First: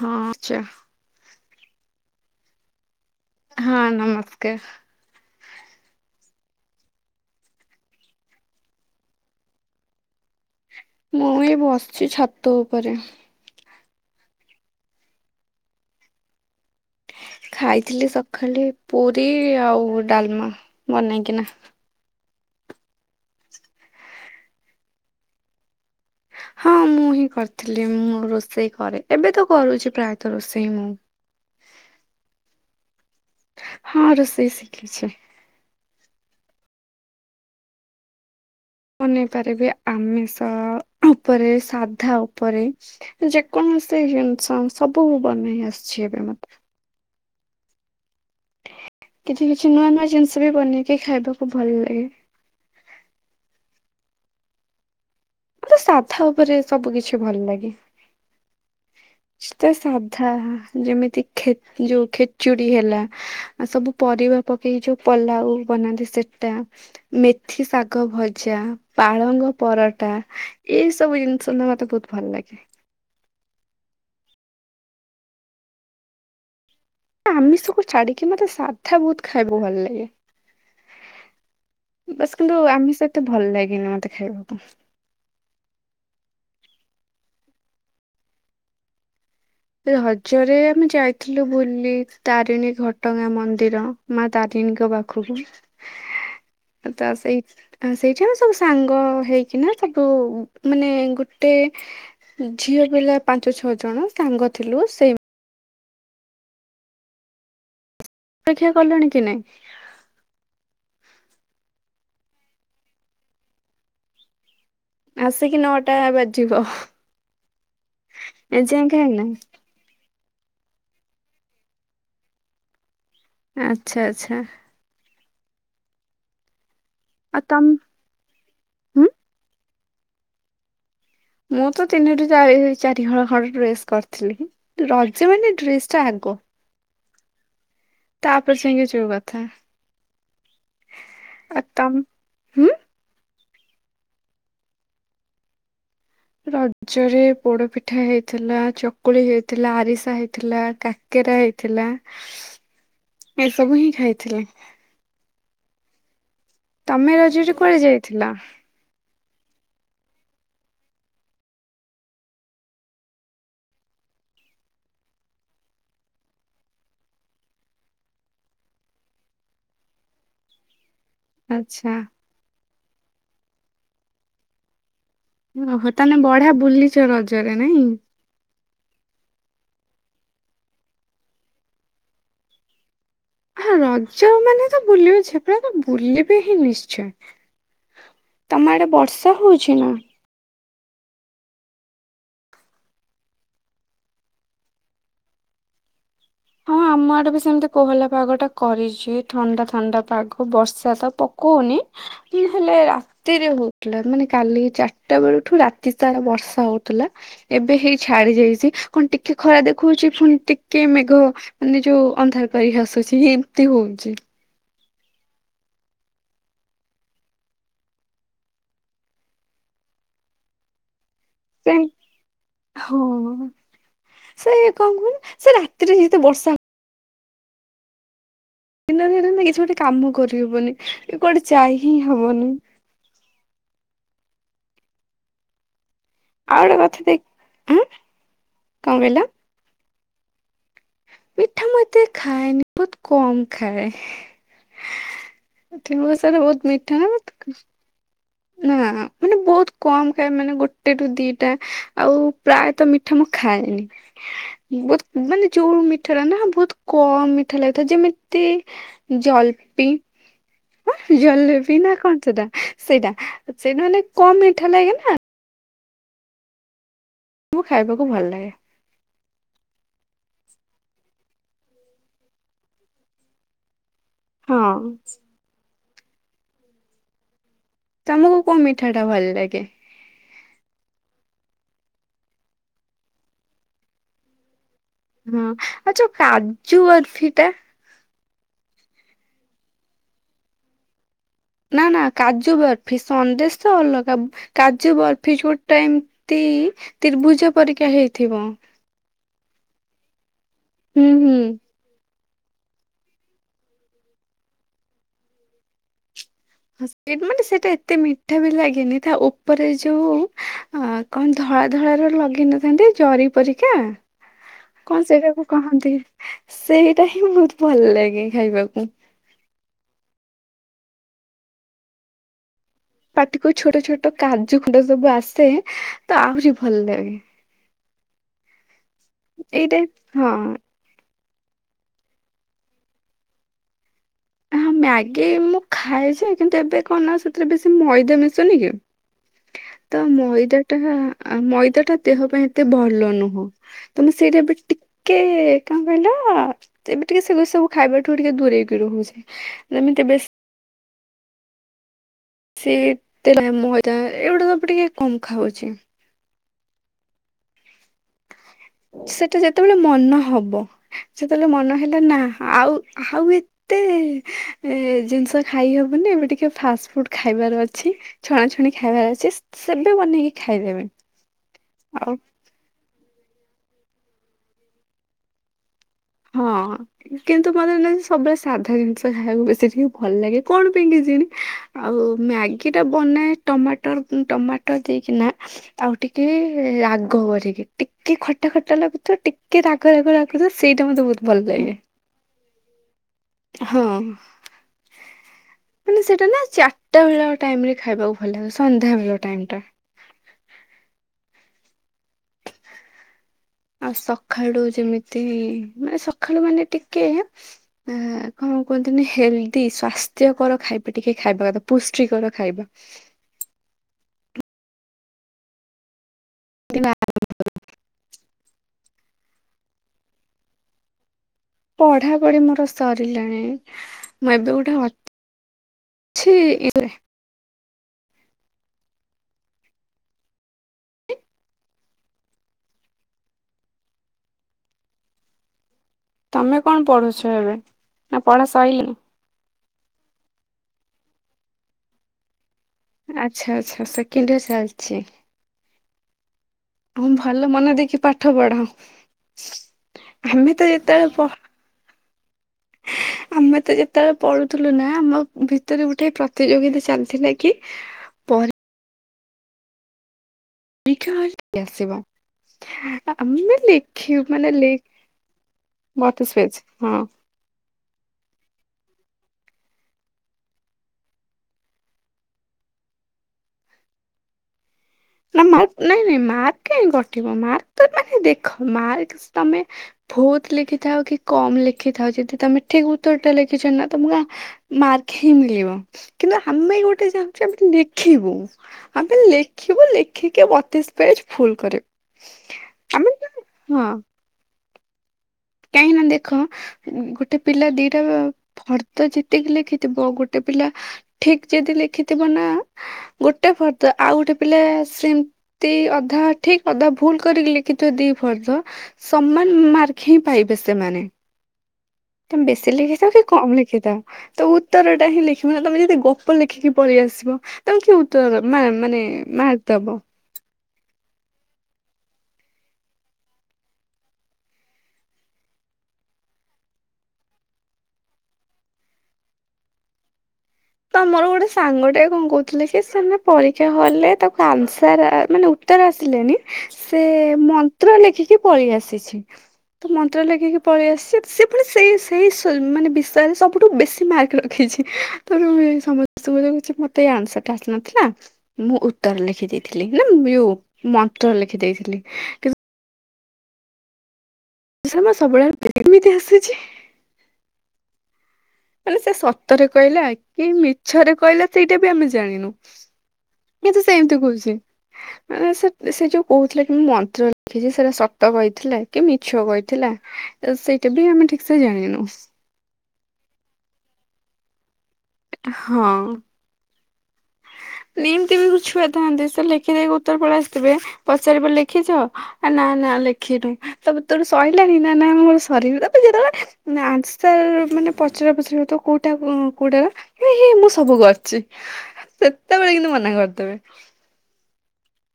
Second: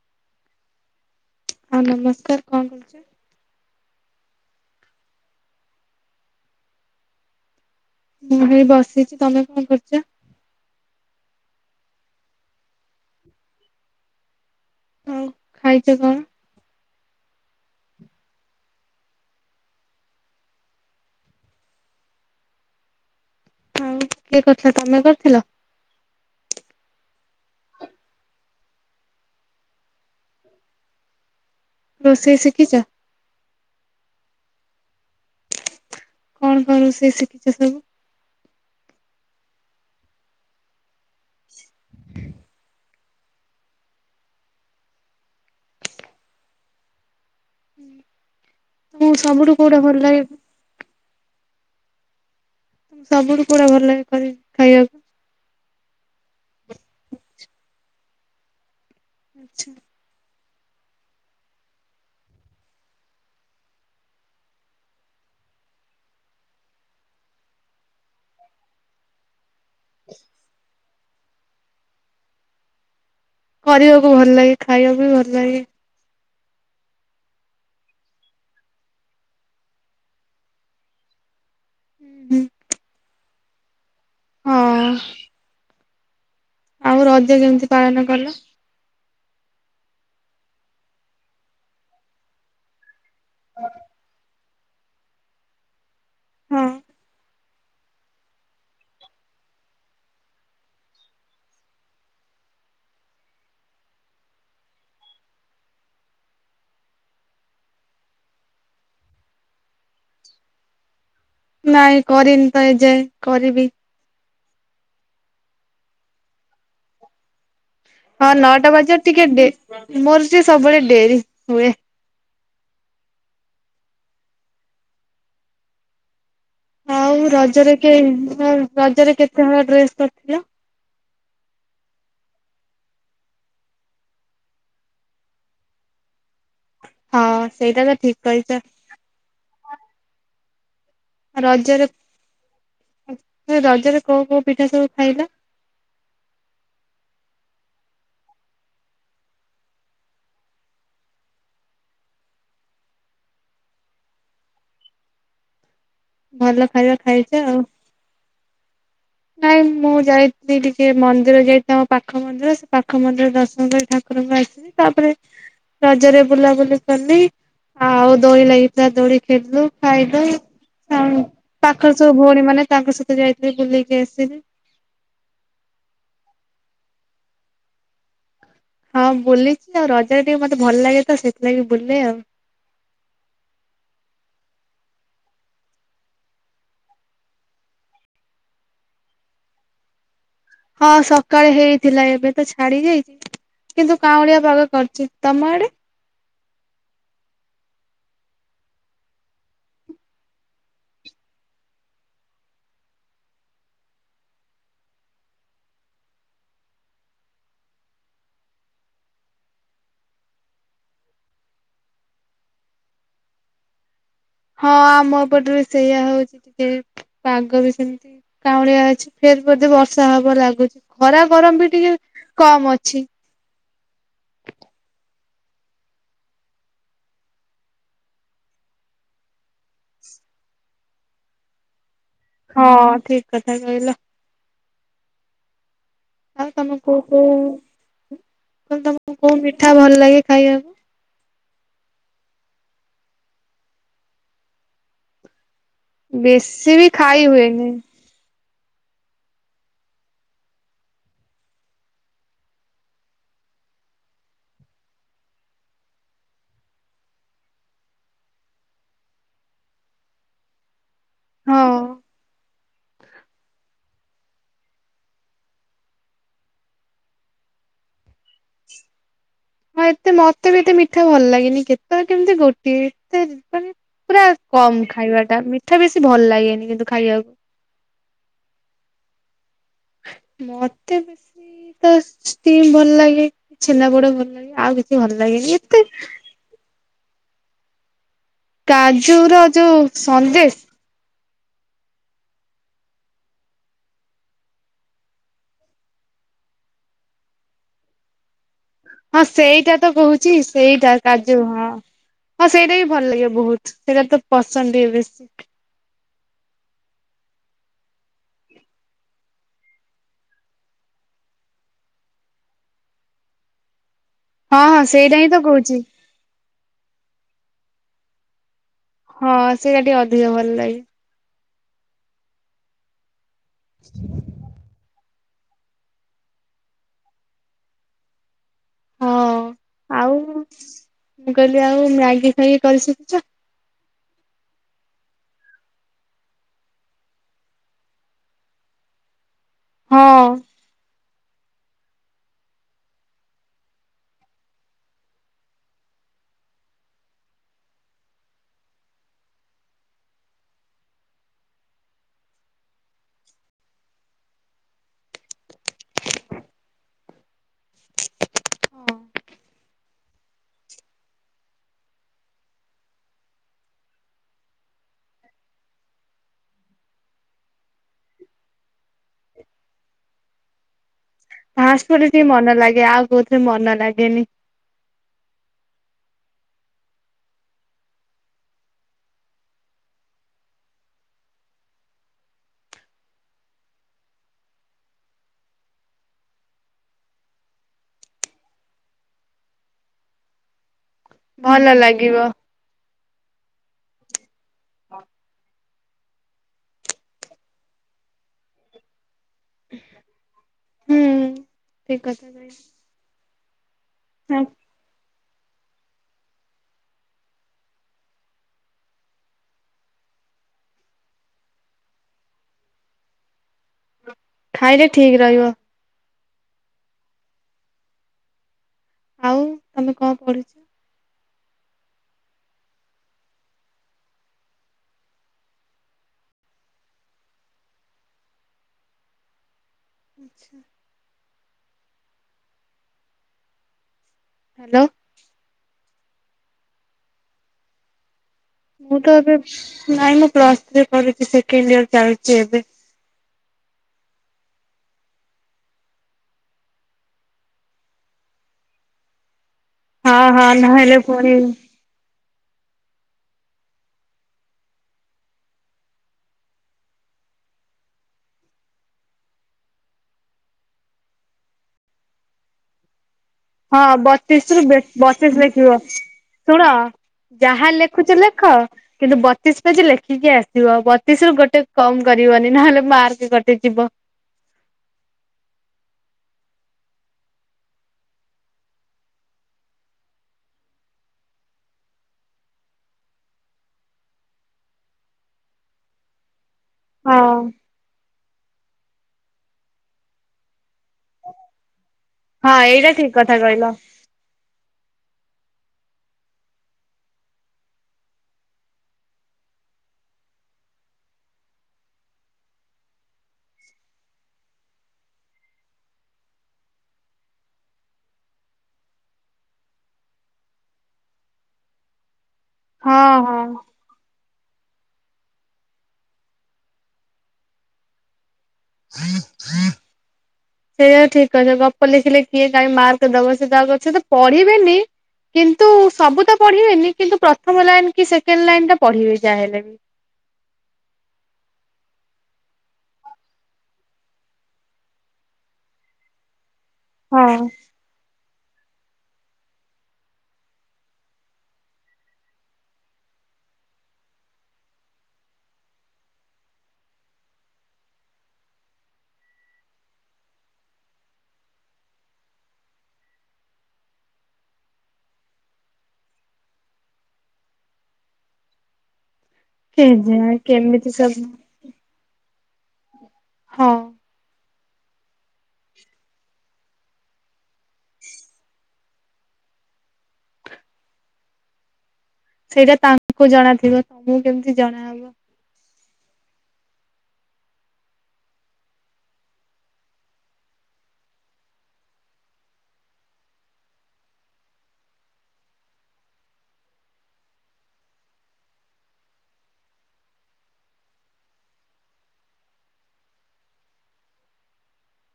ହଁ ଚା ହଁ ନମସ୍କାର କଣ କରୁଚ? ହଁ ନମସ୍କାର। ମୁଁ ହେଇ ବସିଛି ତମେ କଣ କରୁଚ? ମୁଁ ଇ ଏ ବସିଛି ଛାତ ଉପରେ। ଆଉ ଖାଇଛ କଣ? ଖାଇଥିଲି ସକାଳେ ପୁରୀ ଆଉ ଡାଲମା ବନେଇକିନା। ଆଉ କିଏ କରିଥିଲା ତମେ କରିଥିଲ? ହଁ ମୁଁ ହିଁ କରିଥିଲି ମୁଁ ରୋଷେଇ କରେ ଏବେ ତ କରୁଛି ପ୍ରାୟତଃ ରୋଷେଇ ମୁଁ। ରୋଷେଇ ଶିଖିଛ? ହଁ ରୋଷେଇ ଶିଖିଛି। କଣ କଣ ରୋଷେଇ ଶିଖିଚ ସବୁ? ବନେଇ ପାରିବି ଆମିଷ ଉପରେ ସାଧା ଉପରେ ଯେକୌଣସି ଜିନିଷ ସବୁ ବନେଇ ଆସିଛି ଏବେ ମତେ। ତମକୁ କିଛି ସବୁଠୁ କିଛି କୋଉଟା ନୂଆ ଭଲ ନୂଆ ଲାଗେ ଜିନିଷ ବି ବନେଇକି ଖାଇବାକୁ ଭଲ ଲାଗେ। ସବୁଠୁ କୋଉଟା ଭଲ ଲାଗେ କରି ଖାଇବାକୁ ମତେ ସାଧା ଉପରେ ସବୁ କିଛି ଭଲ ଲାଗେ। କି ତ ଆଛା ସାଧା ଯେମିତି ଖେ ଯୋଉ ଖେଚୁଡି ହେଲା ଆ ସବୁ ପରିବା ପକେଇକି ଯୋଉ ପଲାଉ ବନାନ୍ତି ସେଟା। ମେଥି ଶାଗ ଭଜା। ପାଳଙ୍ଗ ପରଟା ଏଇ ସବୁ ଜିନିଷ ନା ମତେ ବହୁତ ଭଲ ଲାଗେ। କରିବାକୁ ଭଲ ଲାଗେ ଖାଇବାକୁ ବି ଭଲ ଲାଗେ। ଆମିଷ କୁ ଛାଡିକି ମତେ ସାଧା ବହୁତ ଖାଇବାକୁ ଭଲ ଲାଗେ। ବାସ୍ ହୁଁ କିନ୍ତୁ ଆମିଷ ଏତେ ଭଲ ଲାଗିନି ମତେ ଖାଇବାକୁ ପାଇଁ। ଅ ଆଉ ରଜ କେମିତି ପାଳନ କଲ? ରଜରେ ଆମେ ଯାଇଥିଲୁ ବୁଲି ତାରିଣୀ ଘଟଗାଁ ମନ୍ଦିର ମା ତାରିଣୀଙ୍କ ପାଖକୁ ହଁ ତ ସେଇ ଆ ସେଇଠି ଆମ ସବୁ ସାଙ୍ଗ ହେଇକିନା ସବୁ ମାନେ ଗୋଟେ ଝିଅ ପିଲା ପାଞ୍ଚ ଛଅ ଜଣ ସାଙ୍ଗ ଥିଲୁ ସେଇ ଅପେକ୍ଷା କଲେଣି କି ନାଇଁ? ନାଇଁ କରିନି ତ ଏଯାଏଁ କରିବି। ଆସିକି ନଅଟା ବାଜିବ। ହଁ ନଅଟା ଏଯାଏଁ ବାଜିବ କାଇଁ ଟିକେ ନାଇଁ ଡେ ମୋର ଟିକେ ସବୁବେଳେ ଡେରି ହୁଏ। ଆଛା ଆଛା। ଆଉ ରଜରେ କେ ଆଉ ହୁଁ ରଜରେ କେତେ ହଳ ଡ୍ରେସ୍ କରିଥିଲା? ମୁଁ ତ ତିନିରୁୁ ଚାରି ଚାରି ହଳ ଖଣ୍ଡେ ଡ୍ରେସ୍ କରିଥିଲି। ରଜ ମାନେ ଡ୍ରେସ୍ ଟା ଆଗ। ହଁ ସେଇଟା ତ ଠିକ ତାପରେ କହିଛ ଯାଇଁକି ଯୋଉ କଥା। ଆ ଆଉ ରଜରେ ତମ ହୁଁ ରଜରେ କୋଉ କୋଉ ପିଠା ସବୁ ଖାଇଲା? ରଜରେ ପୋଡପିଠା ହେଇଥିଲା ଚକୁଳି ହେଇଥିଲା ଆରିସା ହେଇଥିଲା କାକ କେରା ହେଇଥିଲା ଏସବୁ ହିଁ ଖାଇଥିଲା। ଭଲ। ଖାଇବା ତମେ ଖାଇଛ ରଜରେ ଆଉ। କୁଆଡେ ଯାଇଥିଲ? ନାଇଁ ମୁଁ ଯାଇଥିଲି ଟିକେ ମନ୍ଦିର ଯାଇ ଆମ ପାଖ ମନ୍ଦିର ସେ ପାଖ ମନ୍ଦିର ଦର୍ଶନ କରି ଠାକୁରଙ୍କୁ ଆସିି ତାପରେ ରଜରେ ବୁଲାବୁଲି କଲି। ଆଉ ଦୋଳି ଲାଗିଥିଲା ଦୋଳି ଖେଳଲୁ ଖାଇୁଲୁ ଆଉ ଆଚ୍ଛା। ପାଖରେ ସବୁ ଭଉଣୀ ମାନେ ତାଙ୍କ ସହିତ ଯାଇଥିଲି ବୁଲିକି ଆସିଲି। ଓହୋ ତାହାଲେ ବଢିଆ ବୁଲିଚ ରଜରେ ନାଇଁ? ହଁ ବୁଲିଚି ଆଉ ରଜ ଟିକେ ମତେ ଭଲ ଲାଗେ ତ ସେଥିଲାଗି ବୁଲେ ଆଉ। ହଁ ରଜ ମାନେ ତ ବୁଲିବ ଝିଅ ପିଲା ତ ବୁଲିବେ ହିଁ ନିଶ୍ଚୟ। ତମ ଆଡେ ବର୍ଷା ହଉଚି ନା? ହଁ ସକାଳେ ହେଇଥିଲା ଏବେ ତ ଛାଡି ଯାଇଚି। କିନ୍ତୁ କାଁଉଳିଆ ପାାଗ କରିଚି ତମ ଆଡେ? ହଁ ଆମ ଆଡେ ବି ସେମତି କୋହଲା ପାଗ ଟା କରିଚି ଥଣ୍ଡା ଥଣ୍ଡା ପାଗ ବର୍ଷା ତ ପକଉନି ଇନ ହେଲେ ଆ ତି ରେ ହଉଥିଲା ମାନେ କାଲି ଚାରିଟା ବେଳଠୁ ରାତି ତାରା ବର୍ଷା ହଉଥିଲା। ଏବେ ହେଇ ଛାଡି ଯାଇଚି କଣ ଟିକେ ଖରା ଦେଖଉଚି ପୁଣି ଟିକେ ମେଘ ମାନେ ଯୋଉ ଅନ୍ଧାରକରି ହସୁଚି ଏମତି ହଉଚି। ହଁ ଆମ ପଟରେ ସେଇଆା ହଉଚି ଟିକେ ପାଗ ବି ସେମିତି କାଉଁଳିଆ ଅଛି ଫେର୍ ବୋଧେ ବର୍ଷା ହବ ଲାଗୁଛି ଖରା ଗରମ ବି ସେ ଟିକେ କମ୍ ଅଛି। ହଁ ସେ କଣ କୁହନି ସେ ରାତିରେ ଯେତେ ବର୍ଷା ଦିନ ଦିନ କିଛି ଗୋଟେ କାମ କରିହବନି କୁଆଡେ ଯାଇ ହିଁ ହବନି। ହଁ ଠିକ୍ କଥା କହିଲ। ଆଉ ଗୋଟେ ତମକୁ କଥା ଦେଖ କୋଉ ଆଁ କ କଣ କହିଲ ତମକୁ କୋଉ ମିଠା ଭଲ ଲାଗେ ଖାଇବାକୁ? ମିଠା ମୁଁ ଏତେ ଖାଇଏନି ବହୁତ କମ ଖାଏ। ଏ ବହୁତ ବେଶୀ ବି ମିଠା ନା ଖାଇ ହୁଏନି। ନା ମାନେ ବହୁତ କମ୍ ଖାଏ ମାନେ ଗୋଟେ ରୁ ଦିଟା ଆଉ ପ୍ରାୟତଃ ମିଠା ମୁଁ ଖାଏନି। ବହୁତ ମାନେ ଯୋଉ ମିଠା ର ନା ବହୁତ୍ କମ୍ ମିଠା ଲାଉଥିଅ ଯେମିତି ଜଲପି। ହଁ ହଁ ଜଲେବି ନା କଣ ସେଟା ସେଇଟା ସେଇଟା ମାନେ କମ୍ ମିଠା ଲାଗେ ନା ମ୍ ଖାଇବାକୁ ଭଲ ଲାଗେ। ହଁ ଏତେ ମତେ ବି ଏତେ ମିଠା ଭଲ ଲାଗନି କେତେଳେ କେମିତି ଗୋଟିଏ ଏତେ ପୁରା ହଁ କମ୍ ଖାଇବା ଟା ମିଠା ବେଶୀ ଭଲ ଲାଗେନି କିନ୍ତୁ ଖାଇଆ କୁ। ତମକୁ କୋଉ ମିଠା ଟା ଭଲ ଲାଗେ? ମତେ ବେଶୀ ତ ଷ୍ଟିମ୍ ଭଲ ଲାଗେ କି ଛେନାପୋଡ ଭଲ ଲାଗେ ଆଉ କି ଛି ଭଲ ଲାଗେନି ଏତେ ଚୁ ବରଫି ଟା! କାଜୁ ର ଯୋଉ ସନ୍ଦେଶ? ନା ନା କାଜୁ ବରଫି ସନ୍ଦେଶ ତ ଅଲଗା। କାଜୁ ବର୍ଫି ଛୋଟ ଏମତି ତ୍ରିଭୁଜ ପରିକା ହେଇଥିବ। ହଁ ସେଇଟା ତ କହୁଛି ସେଇଟା ହୁଁ ହୁଁ କାଜୁ ହଁ। ହଁ ସେଇଟା ବି ଭଲ ଲାଗିବ ବହୁତ ସେଇଟା ତ ପସନ୍ଦ ଭି ବେଶୀ। ହ ସେ ମାନେ ସେଟା ଏତେ ମିଠା ବି ଲାଗେନି ତା ଉପରେ ଯୋଉ ଆଁ କଣ ଧଳା ଧଳା ର ଲଗେଇ ନଥାନ୍ତି ଜରି ପରିକା ହଁ ହଁ କଣ ସେଇଟା ହିଁ ତ ସେଇଟାକୁ କହୁଛି କହନ୍ତି ସେଇଟା ହିଁ ବହୁତ ଭଲ ଲାଗେ ଖାଇବାକୁ। ହଁ ସେଇଆ ଟିକେ ଅଧିକ ଭଲ ଲାଗେ। ପାଟିକୁ ଛୋଟ ଛୋଟ କାଜୁ ଖୁଣ୍ଡ ସବୁ ଆସେ ତ ଆହୁରି ଭଲ ଲାଗେ। ହଁ ଏଇଟା ଆଉ ହଁ। ମୁଁ କହିଲି ଆଉ ମ୍ୟାଗି ଖାଇକି କରିସିକିଚ? ମ୍ୟାଗି ମୁଁ ଖାଏ ଯେ କିନ୍ତୁ ଏବେ କଣ ନା ସେଥିରେ ବେଶୀ ମଇଦା ମିଶୁନି କି? ତ ହଁ ମଇଦାଟା ଆମ୍ ମଇଦାଟା ଦେହ ପାଇଁ ଏତେ ଭଲ ନୁହଁ। ତ ମୁଁ ସେଇଟା ଏବେ ଟିକେ କଣ କହିଲ? ତ ଏବେ ଟିକେ ସେ ସବୁ ଖାଇବା ଠୁ ଟିକେ ଦୂରେଇକି ରହୁଛି ଯେମିତି ବ ସେ ମଇଦା ଏଇଗୁଡା ସବୁ ଟିକେ କମ୍ ଖାଉଛି ସେଟା ଯେତେବେଳେ ମନ ହବ ସେତେବେଳେ ମନ ହେଲା ନା ଆଉ ଆଉ ଏତେ ଏ ଜିନିଷ ଖାଇ ହବନି ଏବେ ଟିକେ ଫାଷ୍ଟ ଫୁଡ ଖାଇବାର ଅଛି ଛଣା ଛୁଣି ଖାଇବାର ଅଛି ସେବେ ବନେଇକି ଖାଇଦେବେ। ହାସ ପ ଆଉ ଟିକ ମନ ଲାଗେ ଆଉ କୋଉଥିରେ ମନ ଲାଗେନି। ହଁ କିନ୍ତୁ ମନେ ସବୁବେଳେ ସାଧା ଜିନିଷ ଖାଇବାକୁ ବେଶୀ ଟିକେ ଭଲ ଲାଗେ କଣ ପାଇଁ କେଜାଣି। ଆଉ ମ୍ୟାଗି ଟା ବନାଏ ଟମାଟର ଟମାଟର ଦେଇକିନା। ଆଉ ଟିକେ ରାଗ କରିକି ଟିକେ ଖଟା ଖଟା ଲାଗୁଥିବ ଟିକେ ରାଗ ରାଗ ଲାଗୁଥ ସେଇଟ ମୋ ବ ଭଲ ଲାଗିବ। ହଁ। ହଁ। [inaudible] କିନ୍ତୁ ସେଇଟା ନା ଚାରିଟା ବେଳ ଟାଇମ ରେ ଖାଇବାକୁ ଭଲ ଲାଗ ସନ୍ଧ୍ୟାବେେଳ ଟାଇମ୍ ଟା ହୁଁ, ଠିକ୍ କଥା କହିଛ। ଆଉ ସଖାଳୁ ଯେମିତି ମାନେ ସକାଳୁ ମାନେ ଟିକେ ଆ କଣ କୁହନ୍ତିନି ହେଲ୍ଦି ସ୍ଵାସ୍ଥ୍ୟକର ଖାଇବା ଟିକେ ଖାଇବା କଥା। ପୁଷ୍ଟିକର ଖାଇବା ଖାଇଲେ ଠିକ୍ ରହିବ। ଦେହ [unintelligible] ଆଉ ତମେ କଣ ପଢିଛ? ପଢା ପଢି ମୋର ସରିଲାଣି ମୁଁ ଏବେ ଗୋଟେ ଅ ଛି ଏଗୁ [unintelligible] ଆଚ୍ଛା [inaudible] ହାଲୋ ତମେ କଣ ପଢୁଛ ଏବେ ନା ପଢା ସ ମୁଁ ତ ଏବେ ନାଇଁ ମୁଁ ପ୍ଲସ ଥ୍ରୀ କରଛି ସେକେଣ୍ଡ ଇୟର ଚାଲିଛି ଏବେ। ଆଚ୍ଛା, ଆଚ୍ଛା ସେକେଣ୍ଡ ଇୟର ଚାଲିଛି। ହଁ ଭଲ ମନେ ଦେଇକି ପାଠ ପଢା ହଁ ହଁ ଆମେ ତ ନହେଲେ ଯେତେବେଳେ ପୁଣି ପ ଆମେ ତ ଯେତେବେଳେ ପଢୁଥିଲୁ ନା ଆମ ଭିତରେ ଗୋଟେ ପ୍ରତିଯୋଗିତା ଚାଲିଥିଲା କି ପରି [unintelligible] ପରୀକ୍ଷା ଆସିବ ଆମେ [unintelligible] ହଁ ମାନେ ବତିଶ ରୁ ଲେ ବେ -ବତିଶ ଲେଖିବ ମତେ ସ୍ପେସ୍ ଶୁଣ ହଁ। ଯାହା ଲେଖୁଛ ଲେଖ। କିନ୍ତୁ ବତିଶ୍ ପେଜ୍ ଲେଖିକି ଆସିବ ବତିଶ ରୁ ଗୋଟେ କମ କରିବନି ନହେଲେ ମାର୍କ କଟିଯିବ। ନା ମ ନାଇଁ ନାଇଁ ମାର୍କ କାହିଁ କଟିବ ମାର୍କ ତ ମାନେ ଦେଖ ମାର୍କ ତମେ ବହୁତ ଲେଖିଥାଉ କି କମ ଲେଖିଥାଉ ଯଦି ତମେ ଠିକ ଉତ୍ତର ଟା ଲେଖିଛ ନା ତମକୁ ମାର୍କ ହିଁ ମିଳିବ। କିନ୍ତୁ ଆମେ ଗୋଟେ ହଁ ଚାହୁଁଛୁ ଆମେ ଲେଖିବୁ ଆମେ ଲେଖିବୁ ଲେଖିକି ବତିଷ୍ ପେଜ ଫୁଲ କରିବୁ, ହଁ ଏଇଟା ଠିକ ଆମେ ତ କଥା କହିଲ ହଁ। କାହିଁକା ନା ଦେଖ ଗୋଟେ ପିଲା ଦିଟା ଫର୍ଦ ଜେତିକି ଲଖିଥିବ ଗୋଟେ ପିଲା ଠିକ୍ ଯଦି ଲେଖିଥିବ ନା ଗୋଟେ ଫର୍ଦ ଆଉ ଗୋଟେ ପିଲା ସେମ୍ ନ୍ତି ଅଧା ଠିକ୍ ଅଧା ଭୁଲ କରିକି ଲେଖିଥିବ ଦି ଫର୍ଦ ସମାନ ମାର୍କ ହିଁ ପାଇବେ ସେମାନେ। ତମେ ବେଶୀ ହଁ ଲେଖିଥା କି ହଁ। କମ୍ ଲେଖିଥା ତ ଉତ୍ତର ଟା ହିଁ ଲେଖିବ ନା ତମେ ଯଦି ଗପ ଲେଖିକି ପଳେଇ ଆସିବ ତମେ କାହିଁ ଉତ୍ତର ମା - ମାନେ ମାର୍କ ଦବ। ସେଇାୟା ଠିକ୍ କହିଛ ଗପ ଲେଖିଲେ କିଏ କାହିଁ ମାର୍କ ଦବ ସେ ତ ଆଉ ଅଛ ତ ପଢିବେନି [unintelligible] କିନ୍ତୁ ସବୁ ତ ପଢିବେନି କିନ୍ତୁ ପ୍ରଥମ ଲାଇନ୍ କି ସେକେଣ୍ଡ ଲାଇନ୍ ଟା ପଢିବେ ଯାହାହଲେବି। ତମର ଗୋଟେ ସାଙ୍ଗଟେ କଣ କହୁଥିଲେ ସେ ସେମାନେ ପରୀକ୍ଷା ହଲରେ ତାକୁ ଆନ୍ସର ମାନେ ଉ ଉତର ଆସିଲାନି ସେ ମନ୍ତ୍ର ଲେଖିକି ପଳେଇ ଆସିଛି। ତ ମନ୍ତ୍ର ଲେଖିକି ପଳେଇ ଆସିଛି, ସେ ପୁଣି ସେଇ ସେଇ ସ ମାନେ ବିଷୟରେ ସବୁଠୁ ବେଶି ମାର୍କ ରଖି ରଖିଛି ତ ସମସ୍ତଛି ମତେ ଏଇ ଆନ୍ସର ଟା ଆସିନଥିଲା [unintelligible] ମୁଁ ଉତ୍ତର ଲେଖି ଦେଇଥିଲି ନା ୟଉ ମନ୍ତ୍ର ଲେଖି ଦେଇଥିଲି କିନ୍ତୁ ସ ସବୁବେଳେ ଏମିତି ହସିଛି [unintelligible] ମାନେ ସେ ସତରେ କହିଲା କେଜାଣି କି କେମିତି ମିଛରେ ସବୁ କହିଲା ସେଇଟା ବି ଆମେ ଜାଣିନୁ। ହଁ କିନ୍ତୁ ସେ ସେମିତି କହୁଚି। ମାନେ ସେ ସେ ଯୋଉ କହୁଥିଲା କି ମୁଁ ମନ୍ତ୍ର ଲେଖିଛି ସେଟା ସତ କହିଥିଲା କି ମିଛ କହିଥିଲା ତ ସେଇଟା ବି ଆମେ ଠିକ ସେ ଜାଣିନୁ। ସେଇଟା ତାଙ୍କୁ ଜଣା ଥିବ, ତମକୁ କେମିତି ଜଣାହବ। ହଁ। ଏମିତି ବି ଛୁଆ ଥାନ୍ତି ସେ ଲେଖିଦଇକି ଉତ୍ତର ପଳେଇ ଆସିଥିବେ ପଚାରିବ ଲେଖିଚ ଆ ନା ନା ଲେଖିନୁ। ତ ତୋର ସରିଲାଣି ନା ନା ମୁ ସରିବି ତା ଯେତେବେଳେ ଆଜି ତ ମାନେ ପଚରା ପଚରି ହୋଉଥିବା କୋଉଠି ଏଟା କୋଉଁ କୋଉଟାର ଏ ହେ ମୁଁ ସବୁ କରିଚି ସେତେବେଳେ କିନ୍ତୁ ମନା କରିଦେବେ।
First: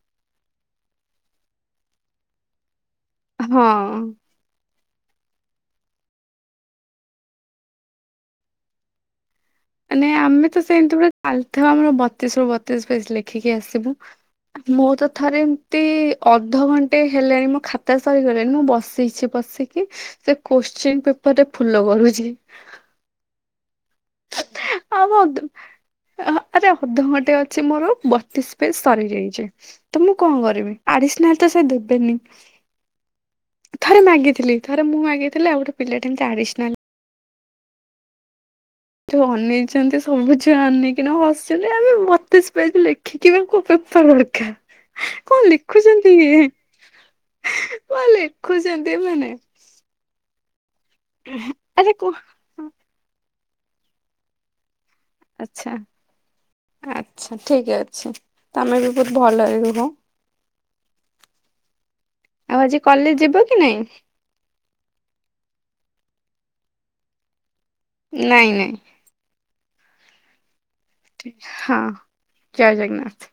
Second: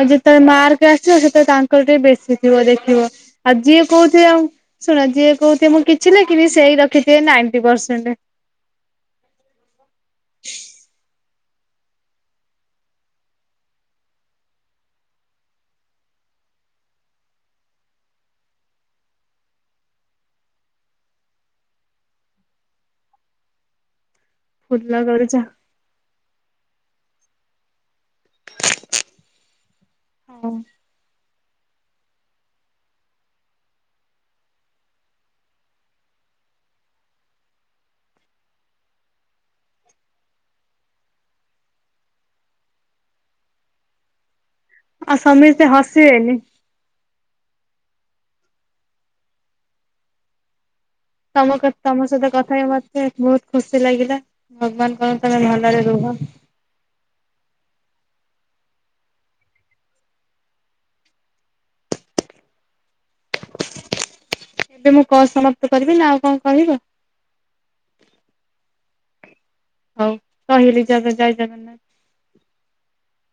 ଆଉ ଯେତେବେଳେ ମାର୍କ ଆସିବ ସେତେବେଳେ ତାଙ୍କର ଟିକେ ବେଶୀ ଥିବ ଦେଖିବ। ଆଉ ହଁ। ଯିଏ କହୁଥିବେ ଆଉ ଶୁଣ ଯିଏ କହୁଥିବେ ମୁଁ କିଛି ଲେଖିନି ସେଇ ରଖିଥିବେ ନାଇଣ୍ଟି ପରସେଣ୍ଟ। ମାନେ ଆମେ ତ ସେମିତି ପରା ଚାଲିଥିବ ଆମର ବତିଶରୁ ବତିଶ ପେଜ୍ ଲେଖିକି ଆସିବୁ। ମୁଁ ତ ଥରେ ଏମିତି ଅଧଘଣ୍ଟେ ହେଲାଣି ମୋ ଖାତା ସରିଗଲାଣି ମୁଁ ବସିଚି ବସିକି ସେ କୋଶ୍ଚିନ୍ ପେପରେ ଫୁଲ କରୁଚି। ଫୁଲ ଆଉ କରୁଛ ଅଦ, ଆରେ ଅଧଘଣ୍ଟେ ଅଛି ମୋର ଡିସ୍ ପେସ ସରିଯାଇଚି ତ ମୁଁ କଣ ହଁ କରିବି ଆଡିଶ୍ନାଲ ତ ସେ ଦେବେନି। ଥରେ ମାଗିଥିଲି ଥରେ ମୁଁ ମାଗିଥିଲି ଆଉ ଗୋଟେ ପିଲାଟେ ଏମିତି ଆଡି୍ଶ୍ନାଲ ଯୋଉ ଅନେଇଚନ୍ତି ସବୁ ଛୁଆ ଅନେଇକିନା ହସିଲେ ଆବେ ବତିଶ ପେଜ ଲେ ଲଖିକିବା କୁ ପେପର ର ଲେଖା, ଆଉ କଣ ସମସ୍ତେ ଲେଖୁଚନ୍ତି ହସିବେନି। ଇଏ। କଣ ଲେଖୁଚନ୍ତି ଏମାନେ? ତମ କତ ଆରେ ତମ କ ସହିତ କଥା ହ ମତେ ବହୁତ ଖୁସି ଲାଗିଲା। ଭଗବାନ କରନ୍ତୂ ତମେ ଭଲରେ ରୁହ। ଆଛା ଠିକ୍ ଅଛି। ତମେ ବି ବହୁତ ଭଲରେ ରୁହ। ଆଉ ଆଜି କଲେଜ ଯିବ କି ନାଇଁ? ଏବେ ମୁଁ କଲ୍ ସମାପ୍ତ କରିବି ନା ଆଉ କଣ କହିବ? ନାଇଁ ନାଇଁ। ହଉ ରହିଲି ଜ ହଁ ଜୟ ଜଗନ୍ନାଥ।